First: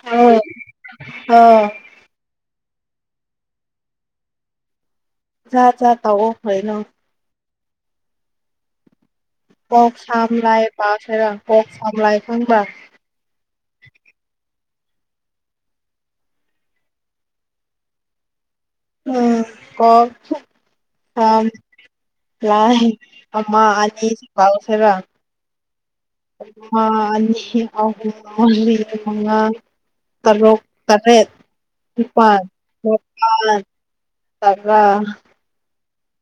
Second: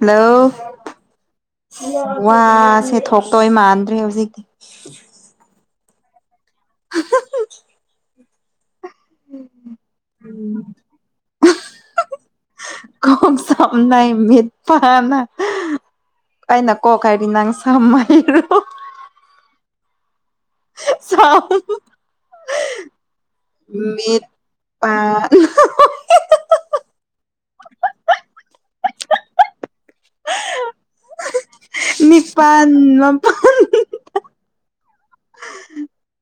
Hello ꯑꯧ ꯑꯧ ꯋꯥꯁꯦ ꯊꯣꯛꯇꯣꯏ ꯃꯥꯟꯗ꯭ꯔꯦ ꯍꯧꯖꯤꯛꯇꯤ ꯆꯥ ꯆꯥ ꯇꯧꯋꯣ ꯀꯩꯅꯣ ꯀꯣꯛ ꯁꯝ ꯂꯥꯏ ꯄꯥꯁꯦꯔ ꯀꯣꯛ ꯁꯝ ꯂꯥꯏ ꯈꯪꯕ꯭ꯔꯥ ꯀ ꯁ ꯂ ꯃ ꯄ ꯅ ꯑꯩꯅ ꯀꯣꯛ ꯍꯥꯏꯗꯤ ꯅꯪ ꯁꯝ ꯍꯥꯏꯔꯣ ꯎꯝ ꯀꯣꯛ ꯁꯝ ꯂꯥꯏ ꯑꯃ ꯑꯅꯤ ꯃꯤꯠ ꯁꯨ ꯇꯧꯁꯤꯔ ꯄꯥꯟ [unintelligible] ꯇꯔꯣꯛ ꯇꯔꯦ ꯏꯄꯥꯥꯟ ꯅꯤꯄꯥꯟ ꯃꯥꯄꯟ ꯃꯄꯥꯟ ꯇꯥ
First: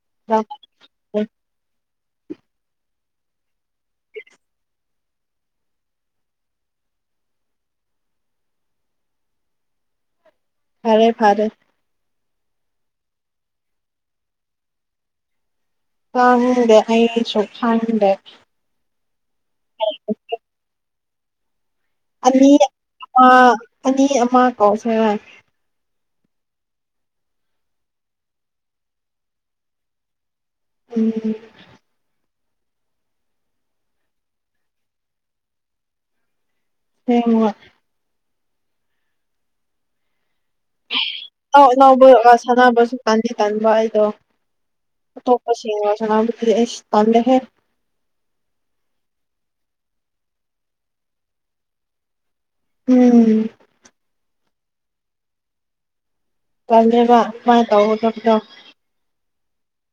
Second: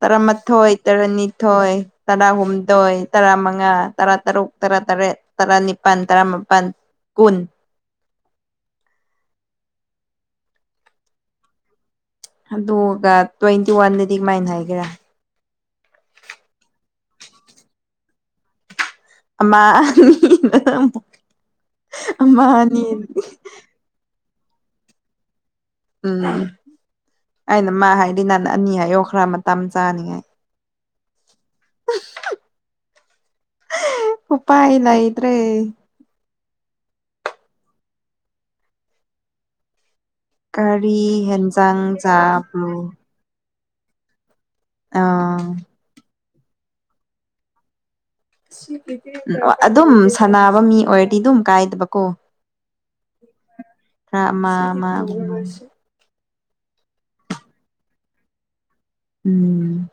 ꯇꯔꯥꯃꯊꯣꯣꯏ ꯇꯔꯅꯤꯊꯣꯏ ꯇꯔꯥꯍꯨꯝꯗꯣꯏ ꯇꯔꯥꯃꯉꯥ ꯇꯔꯥ ꯇꯔꯨꯛ ꯇꯔꯥ ꯇꯔꯦꯠ ꯇꯔꯥꯅꯤꯄꯥꯜ ꯇꯔꯥꯃꯥꯄꯜ ꯀꯨꯟ ꯐꯔꯦ ꯐꯔꯦ ꯑꯗꯨꯒ ꯇ꯭ꯋꯦꯟꯇꯤ ꯋꯥꯟꯗꯗꯤ ꯀꯃꯥꯏꯅ ꯍꯥꯏꯒꯦꯔꯥ ꯀꯗ ꯑꯁꯨꯁꯨ ꯀꯗ ꯑꯃ ꯃꯤ ꯑꯅꯤ ꯑꯃ ꯑꯅꯤ ꯑꯃ ꯀꯧ ꯁꯦꯔ ꯎꯝ ꯑꯩꯅ ꯃꯥ ꯍꯥꯏꯗꯤ ꯅꯪꯅ ꯑꯅꯤ ꯍꯥꯏꯌꯣ ꯈꯔ ꯃꯇꯝ ꯆꯥꯅꯤꯡꯉꯥꯏ ꯎꯝ ꯎꯄꯥꯏ ꯂꯩꯇ꯭ꯔꯦ ꯍꯌꯦꯡꯋ ꯀꯥꯔꯤ ꯍꯦꯟꯖꯥꯡ ꯆꯥꯕ꯭ꯔꯣ ꯇꯥꯟꯗꯤ ꯇꯟꯕ ꯑꯩꯗꯣ ꯑꯥ ꯑꯇꯣꯞꯄꯁꯤꯡꯒ ꯁꯅꯥꯕꯗꯨꯗꯤ ꯑꯩꯁ ꯇꯜꯂꯦꯍꯦ ꯑꯣ ꯑꯗꯨꯝ ꯁꯥꯟꯅꯕ ꯃꯤ ꯑꯣꯏꯔꯗꯤ ꯑꯗꯨꯝ ꯀꯥꯏꯗꯕꯀꯣ ꯎꯝ ꯐꯥ ꯃ ꯃꯥꯥ ꯇꯜꯂꯦꯕ ꯁꯨꯃꯥꯥꯏ ꯇꯧꯒꯗꯕꯗꯣ ꯎꯝ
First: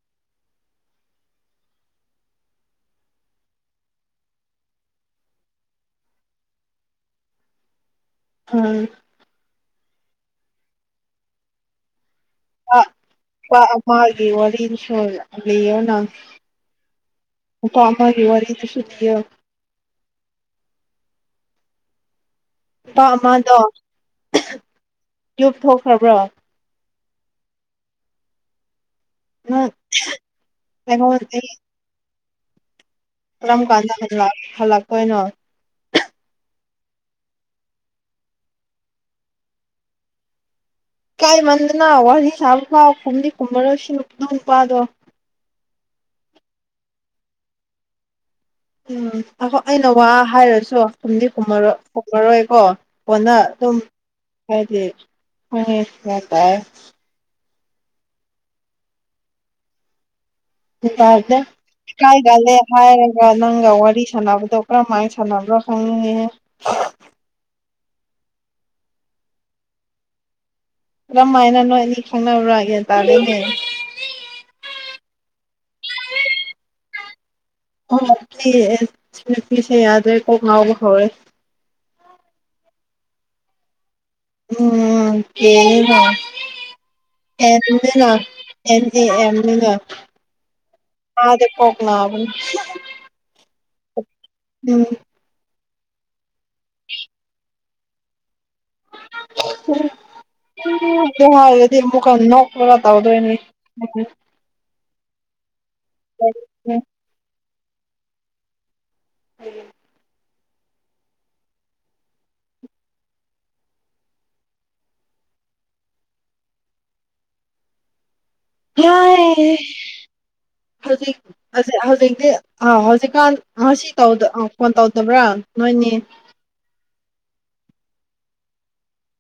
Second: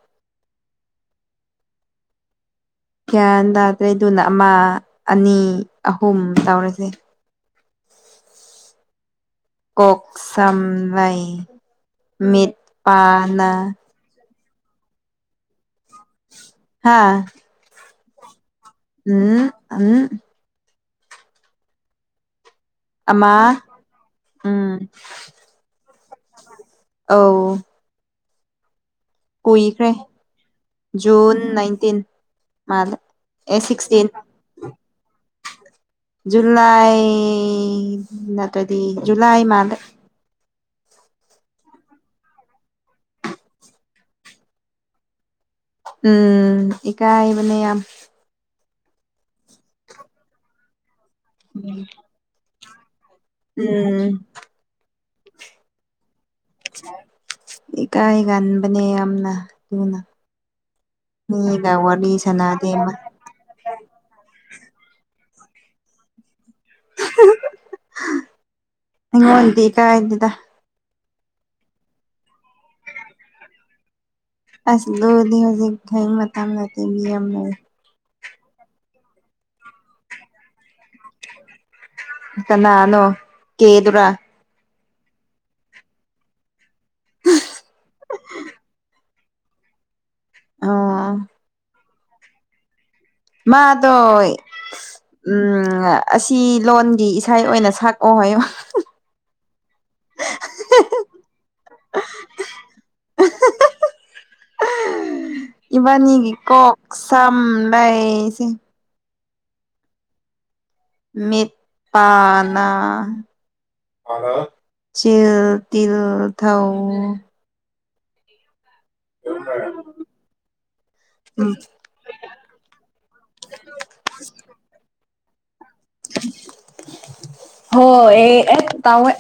ꯒ꯭ꯌꯥꯟ ꯇꯥꯗ꯭ꯔꯦꯗꯨꯅ ꯑꯃ ꯑꯅꯤ ꯑꯍꯨꯝ ꯇꯧꯔꯤꯁꯦ ꯍꯝ ꯀꯣꯛ ꯁꯝ ꯂꯥꯏ ꯃꯤꯠ ꯄꯥꯅ [unintelligible] ꯅꯨꯄꯥ ꯍꯥ ꯑꯃꯒꯤ ꯋꯥꯔꯤꯗꯨꯁꯨ ꯂꯤꯌꯣ ꯎꯝ ꯎꯝ ꯅꯨꯄꯥ ꯑꯃ ꯑꯃꯗꯣ ꯎꯝ ꯌꯨꯝ ꯊꯣꯛꯈ꯭ꯔꯕ꯭ꯔꯣ ꯑꯧ ꯅꯪ ꯀꯨꯏꯈ꯭ꯔꯦ ꯑꯩꯉꯣꯟ ꯖꯨꯟ ꯑꯩ ꯅꯥꯏꯟꯇꯤꯟ ꯃꯥꯗ ꯑꯦ ꯀꯔꯝ ꯀꯥꯟꯗ ꯁꯤꯛꯁꯇꯤꯟ ꯍꯜꯂꯛ ꯍꯜꯂꯛꯇꯣꯏꯅꯣ ꯖꯨꯜꯂꯥꯏ ꯅꯠꯇ꯭ꯔꯗꯤ ꯖꯨꯜꯂꯥꯏ ꯃꯥꯂꯦ ꯏꯀꯥꯏꯃꯟꯗꯅ ꯋꯥꯔꯤ ꯁꯥꯕ ꯐꯥꯎ ꯈꯨꯝꯗꯤ ꯀꯨꯝꯃꯔꯣꯏꯁꯤ ꯗꯨ ꯅꯨꯄꯥꯗꯣ ꯎꯝ ꯏꯀꯥꯏ ꯕꯅꯦ ꯌꯥꯝ ꯎꯝ ꯑꯩꯅ ꯋꯥ ꯍꯥꯏꯔꯁꯨ ꯈꯨꯝꯗꯤ ꯈꯨꯝꯃꯔꯣꯏ ꯈꯨꯝꯃꯔꯣꯏꯀꯣ ꯐꯣꯟꯗ ꯑꯗꯨꯝ ꯎꯝ ꯍꯥꯏꯗꯤ ꯒꯤꯌꯥꯟꯇꯥꯏ ꯏꯀꯥꯏ ꯉꯟꯕꯅꯦ ꯌꯥꯝꯅ ꯗꯨꯅ ꯌꯥꯗꯦ ꯏꯀꯥꯏꯂꯦ ꯁꯥꯟꯅꯗꯦ ꯍꯥꯏ ꯃ ꯅꯪꯒ ꯋꯥꯔꯤ ꯁꯥꯟꯅꯕꯗꯣ ꯀꯔꯝꯍꯥꯏ ꯁꯥꯟꯅꯕ꯭ꯔꯣ ꯈꯪꯅꯤꯡꯉꯦꯍꯦ ꯑꯩꯉꯣꯟꯗꯤ ꯏꯀꯥꯏꯗꯦꯗ ꯀꯔꯝ ꯍꯥꯏꯅ ꯅꯣꯏ ꯑꯅꯤ ꯈꯪꯅꯕꯔꯥ ꯒꯤꯌꯥꯟ ꯇꯥꯗꯦꯅꯦ ꯑꯁ ꯗꯨꯗꯤ ꯍꯧꯖꯤꯛ ꯊꯦꯡ ꯃꯇꯝ ꯅꯇꯦ ꯃꯤ ꯌꯥꯝ ꯂꯩ ꯑꯣ ꯁꯤꯑꯦ ꯁꯤꯅꯨꯄꯤꯁꯦ ꯌꯥꯗꯦ ꯀꯣꯛ ꯉꯥꯎꯕ ꯍꯧꯋꯦ ꯀꯟꯅꯅꯣ ꯀꯦ ꯑꯗꯨꯔꯥ ꯎꯝ ꯀꯦꯒ ꯑꯦꯟꯒ ꯑꯦꯟ ꯑꯦꯑꯦꯝ ꯗꯨꯒ ꯑ ꯑꯥꯗ ꯀꯣꯛꯉꯥꯎꯕꯅꯤ ꯃꯥꯗꯣꯏ ꯎꯝ ꯎꯝ ꯑꯁꯤ ꯂꯣꯟꯒꯤ ꯏꯁꯩ ꯑꯣꯏꯅ ꯁꯛꯑꯣ ꯍꯥꯏꯌꯣ ꯎꯝ ꯑꯗꯨ ꯍꯥꯏꯔꯗꯤ ꯑꯃꯨꯛꯀ ꯅꯣꯛꯂꯒ ꯇꯧꯗꯣꯏꯅꯤ ꯏꯕꯥꯅꯤꯒꯤ ꯀꯣꯛ ꯁꯝ ꯂꯩꯏꯁꯦ ꯎꯝ ꯃꯤꯠ ꯄꯥ ꯅꯥ ꯆꯤꯜ ꯇꯤꯜ ꯊꯧ ꯍꯧꯖꯤꯛ ꯑꯖꯦ ꯍꯧꯖꯤꯛꯇꯤ ꯑꯥ ꯍꯧꯖꯤꯛꯀꯥꯟ ꯉꯁꯤ ꯇꯧꯗ ꯐꯣꯟ ꯇꯧꯗꯕ꯭ꯔꯥ ꯅꯣꯏꯅꯤ꯫ ꯍꯣ ꯌꯦ ꯑꯦ ꯇꯧꯑꯦ꯫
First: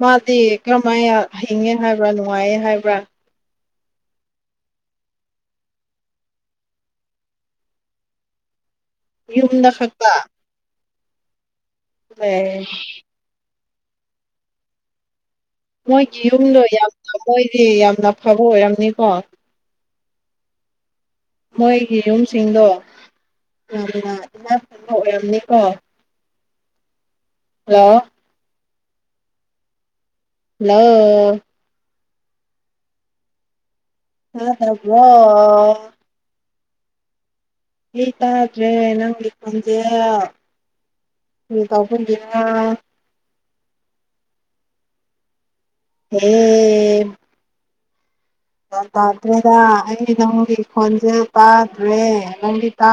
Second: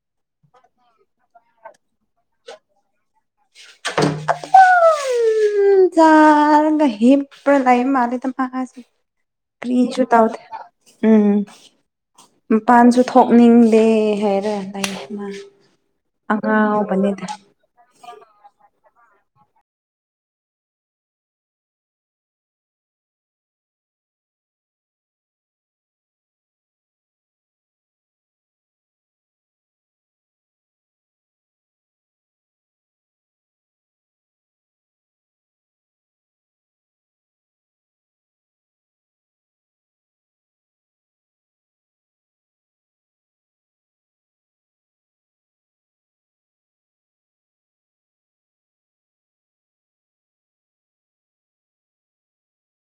ꯃꯥꯗꯤ ꯀꯔꯝꯍꯥꯏꯅ ꯍꯤꯡꯉꯦ ꯍꯥꯏꯕ꯭ꯔꯥ ꯅꯨꯡꯉꯥꯏꯌꯦ ꯍꯥꯏꯕ꯭ꯔꯥ꯫ [inaudible] ꯎꯝ ꯆꯔꯒ ꯍꯤꯞ ꯂꯩ ꯃꯥꯜꯂꯦꯗ ꯃꯥꯁꯦ꯫ ꯌꯨꯝꯗ ꯀ꯭ꯔꯤꯁꯨ ꯈꯛꯇ ꯇꯥꯎꯗꯦ ꯎꯝ ꯑꯝ ꯑꯦ ꯄꯥꯟꯁꯨ ꯊꯣꯛꯅꯤꯡꯗꯦ ꯍꯥꯏꯔ ꯂꯩ ꯃꯥ꯫ ꯃꯣꯏꯒꯤ ꯌꯨꯝꯗꯣ ꯌꯥꯝꯅ ꯑꯉꯥꯎꯕꯅꯤꯗ ꯃꯣꯏꯗꯤ ꯌꯥꯝꯅ ꯐꯕ ꯑꯣꯏꯔꯝꯅꯤꯀꯣ꯫ ꯃꯣꯏꯒꯤ ꯌꯨꯝꯁꯤꯡꯗꯣ꯫ ꯌꯥꯝꯅ [unintelligible] ꯑꯣꯏꯔꯝꯅꯤꯀꯣ ꯂꯥꯑꯣ꯫ ꯂꯥꯋꯣ꯫ ꯇꯗꯕ꯭ꯔꯣ꯫ ꯌꯤ ꯇꯥꯗ꯭ꯔꯦ ꯅꯪꯒꯤ ꯈꯣꯟꯖꯦꯜ [unintelligible] ꯌꯦ꯫ ꯇꯥꯗ꯭ꯔꯦꯗ ꯑꯩ ꯅꯪꯒꯤ ꯈꯣꯟꯁꯦ ꯇꯥꯗ꯭ꯔꯦ ꯅꯪꯗꯤ ꯇꯥ